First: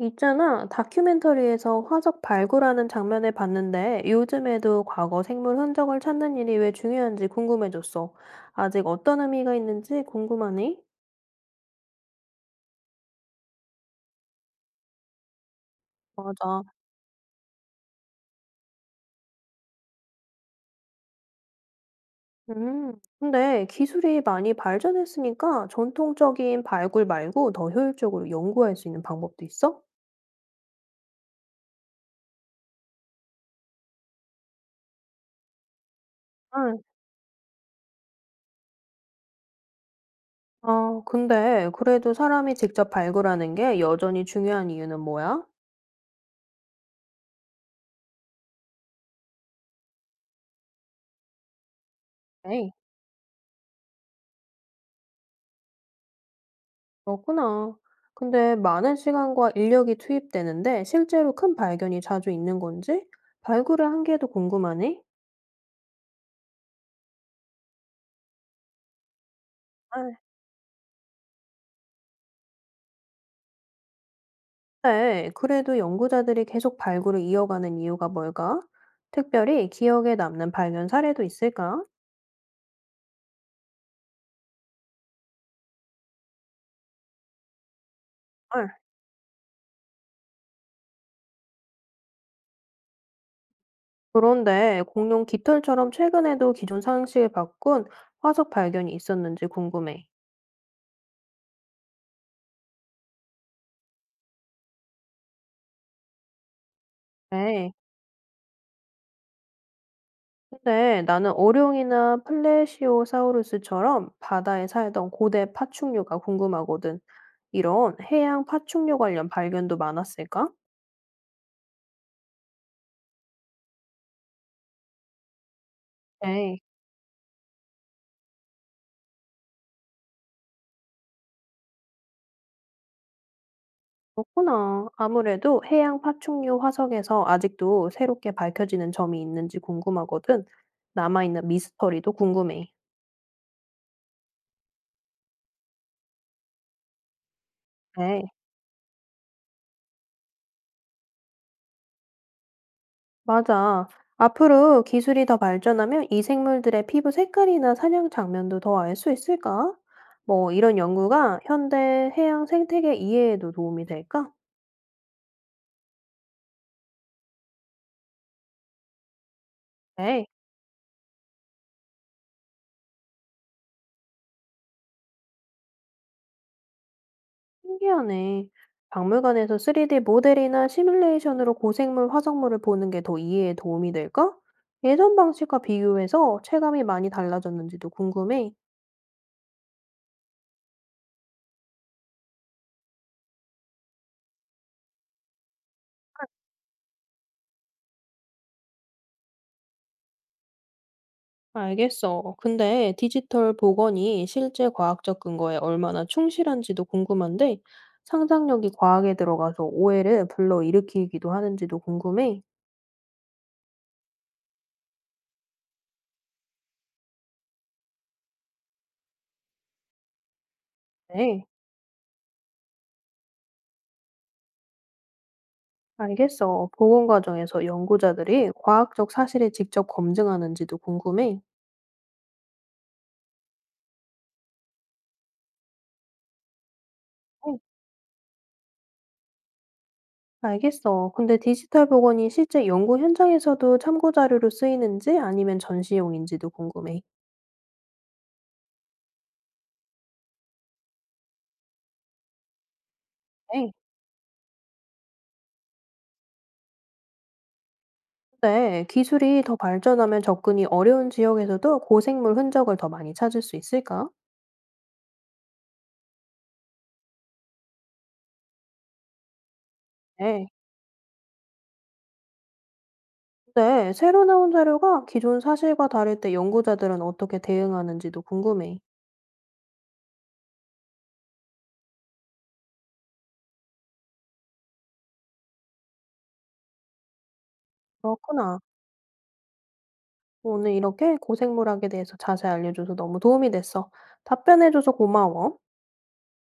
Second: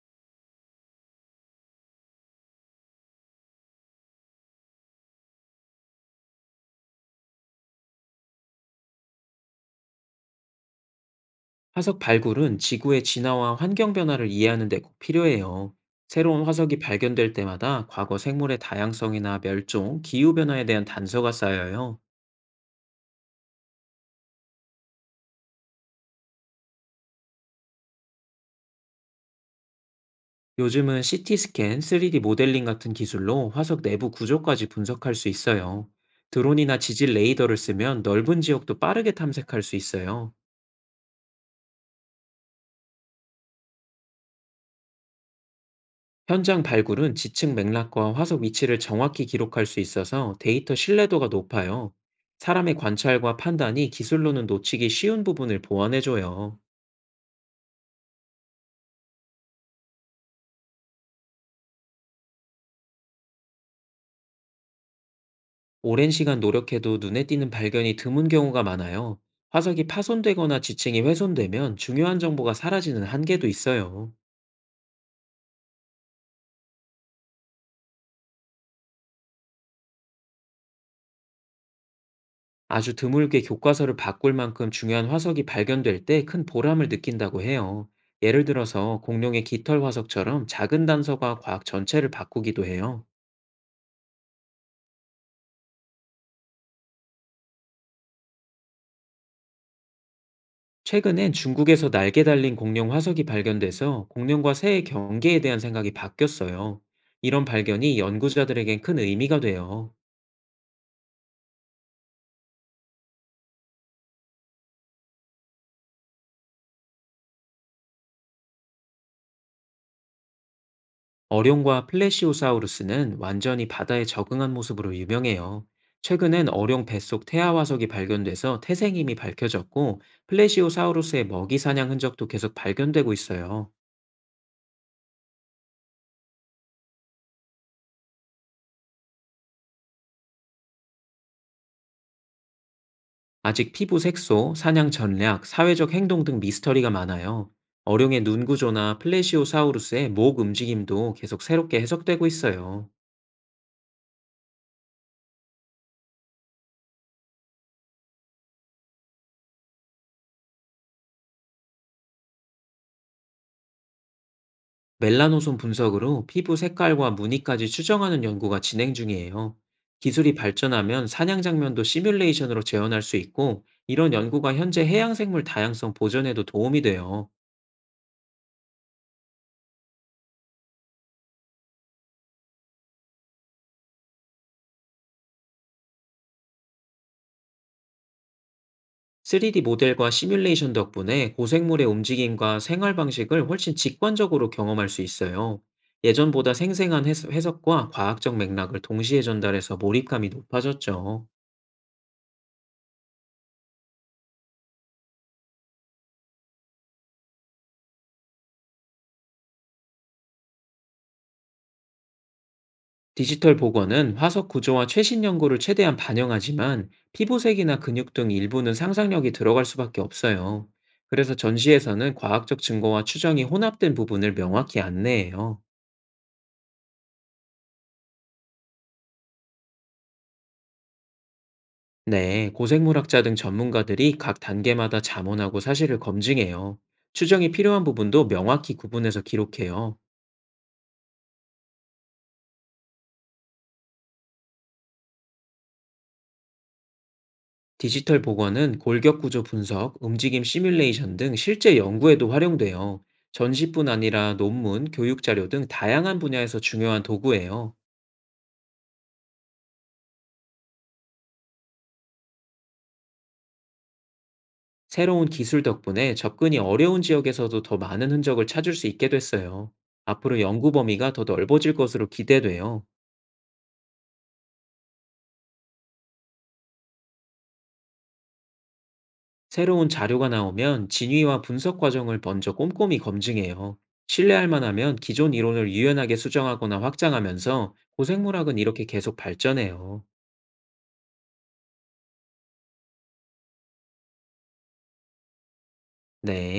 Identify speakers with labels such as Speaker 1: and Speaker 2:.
Speaker 1: 있잖아, 다큐멘터리에서 화석 발굴하는 장면을 봤는데 요즘에도 과거 생물 흔적을 찾는 일이 왜 중요한지 궁금해졌어. 아직 어떤 의미가 있는지 궁금하니?
Speaker 2: 화석 발굴은 지구의 진화와 환경 변화를 이해하는 데 꼭 필요해요. 새로운
Speaker 1: 맞아.
Speaker 2: 화석이 발견될 때마다 과거 생물의 다양성이나 멸종, 기후 변화에 대한 단서가 쌓여요.
Speaker 1: 음, 근데 기술이 많이 발전했으니까 전통적인 발굴 말고 더 효율적으로 연구할 수 있는 방법도 있어?
Speaker 2: 요즘은 CT 스캔, 3D 모델링 같은 기술로 화석 내부 구조까지 분석할 수 있어요. 드론이나
Speaker 1: 응.
Speaker 2: 지질 레이더를 쓰면 넓은 지역도 빠르게 탐색할 수 있어요.
Speaker 1: 아, 근데 그래도 사람이 직접 발굴하는 게 여전히 중요한 이유는 뭐야?
Speaker 2: 현장 발굴은 지층 맥락과 화석 위치를 정확히 기록할 수 있어서 데이터 신뢰도가 높아요.
Speaker 1: 에이.
Speaker 2: 사람의 관찰과 판단이 기술로는 놓치기 쉬운 부분을 보완해줘요.
Speaker 1: 그렇구나. 근데 많은 시간과 인력이 투입되는데 실제로 큰 발견이 자주 있는 건지 발굴을 한 게도 궁금하네.
Speaker 2: 오랜 시간 노력해도 눈에 띄는 발견이 드문 경우가 많아요. 화석이
Speaker 1: 아,
Speaker 2: 파손되거나 지층이 훼손되면 중요한 정보가 사라지는 한계도 있어요.
Speaker 1: 네, 그래도 연구자들이 계속 발굴을 이어가는 이유가 뭘까? 특별히 기억에 남는 발견 사례도 있을까?
Speaker 2: 아주 드물게 교과서를 바꿀 만큼 중요한 화석이 발견될 때 큰 보람을 느낀다고 해요. 예를
Speaker 1: 아,
Speaker 2: 들어서 공룡의 깃털 화석처럼 작은 단서가 과학 전체를 바꾸기도 해요.
Speaker 1: 그런데 공룡 깃털처럼 최근에도 기존 상식을 바꾼 화석 발견이 있었는지 궁금해.
Speaker 2: 최근엔 중국에서 날개 달린 공룡 화석이 발견돼서 공룡과 새의 경계에 대한 생각이 바뀌었어요. 이런
Speaker 1: 네,
Speaker 2: 발견이 연구자들에겐 큰 의미가 돼요.
Speaker 1: 근데 나는 어룡이나 플레시오사우루스처럼 바다에 살던 고대 파충류가 궁금하거든. 이런 해양 파충류 관련 발견도 많았을까?
Speaker 2: 어룡과 플래시오사우루스는 완전히 바다에 적응한 모습으로 유명해요. 최근엔
Speaker 1: 네,
Speaker 2: 어룡 뱃속 태아 화석이 발견돼서 태생임이 밝혀졌고 플래시오사우루스의 먹이 사냥 흔적도 계속 발견되고 있어요.
Speaker 1: 그렇구나. 아무래도 해양 파충류 화석에서 아직도 새롭게 밝혀지는 점이 있는지 궁금하거든. 남아있는 미스터리도 궁금해.
Speaker 2: 아직 피부 색소, 사냥 전략, 사회적 행동 등 미스터리가 많아요.
Speaker 1: 네,
Speaker 2: 어룡의 눈 구조나 플레시오사우루스의 목 움직임도 계속 새롭게 해석되고 있어요.
Speaker 1: 맞아. 앞으로 기술이 더 발전하면 이 생물들의 피부 색깔이나 사냥 장면도 더 알 수 있을까? 뭐 이런 연구가 현대 해양 생태계 이해에도 도움이 될까?
Speaker 2: 멜라노손 분석으로 피부 색깔과 무늬까지 추정하는 연구가 진행 중이에요.
Speaker 1: 네.
Speaker 2: 기술이 발전하면 사냥 장면도 시뮬레이션으로 재현할 수 있고, 이런 연구가 현재 해양생물 다양성 보존에도 도움이 돼요.
Speaker 1: 신기하네. 박물관에서 3D 모델이나 시뮬레이션으로 고생물 화석물을 보는 게 더 이해에 도움이 될까? 예전 방식과 비교해서 체감이 많이 달라졌는지도 궁금해.
Speaker 2: 3D 모델과 시뮬레이션 덕분에 고생물의 움직임과 생활 방식을 훨씬 직관적으로 경험할 수 있어요. 예전보다 생생한 해석과 과학적 맥락을 동시에 전달해서 몰입감이 높아졌죠.
Speaker 1: 알겠어. 근데 디지털 복원이 실제 과학적 근거에 얼마나 충실한지도 궁금한데, 상상력이 과학에 들어가서 오해를 불러일으키기도 하는지도 궁금해.
Speaker 2: 디지털 복원은 화석 구조와 최신 연구를 최대한 반영하지만 피부색이나 근육 등 일부는 상상력이 들어갈 수밖에 없어요. 그래서
Speaker 1: 네,
Speaker 2: 전시에서는 과학적 증거와 추정이 혼합된 부분을 명확히 안내해요.
Speaker 1: 알겠어. 복원 과정에서 연구자들이 과학적 사실을 직접 검증하는지도 궁금해.
Speaker 2: 네, 고생물학자 등 전문가들이 각 단계마다 자문하고 사실을 검증해요. 추정이 필요한 부분도 명확히 구분해서 기록해요.
Speaker 1: 알겠어. 근데 디지털 복원이 실제 연구 현장에서도 참고 자료로 쓰이는지 아니면 전시용인지도 궁금해.
Speaker 2: 디지털 복원은 골격 구조 분석, 움직임 시뮬레이션 등 실제 연구에도 활용돼요.
Speaker 1: 네.
Speaker 2: 전시뿐 아니라 논문, 교육 자료 등 다양한 분야에서 중요한 도구예요.
Speaker 1: 데 기술이 더 발전하면 접근이 어려운 지역에서도 고생물 흔적을 더 많이 찾을 수 있을까?
Speaker 2: 새로운 기술 덕분에 접근이 어려운 지역에서도 더 많은 흔적을 찾을 수 있게 됐어요. 앞으로
Speaker 1: 네.
Speaker 2: 연구 범위가 더 넓어질 것으로 기대돼요.
Speaker 1: 데 새로 나온 자료가 기존 사실과 다를 때 연구자들은 어떻게 대응하는지도 궁금해.
Speaker 2: 새로운 자료가 나오면 진위와 분석 과정을 먼저 꼼꼼히 검증해요. 신뢰할 만하면 기존 이론을 유연하게 수정하거나 확장하면서
Speaker 1: 그렇구나.
Speaker 2: 고생물학은 이렇게 계속 발전해요.
Speaker 1: 오늘 이렇게 고생물학에 대해서 자세히 알려줘서 너무 도움이 됐어. 답변해줘서 고마워.
Speaker 2: 네.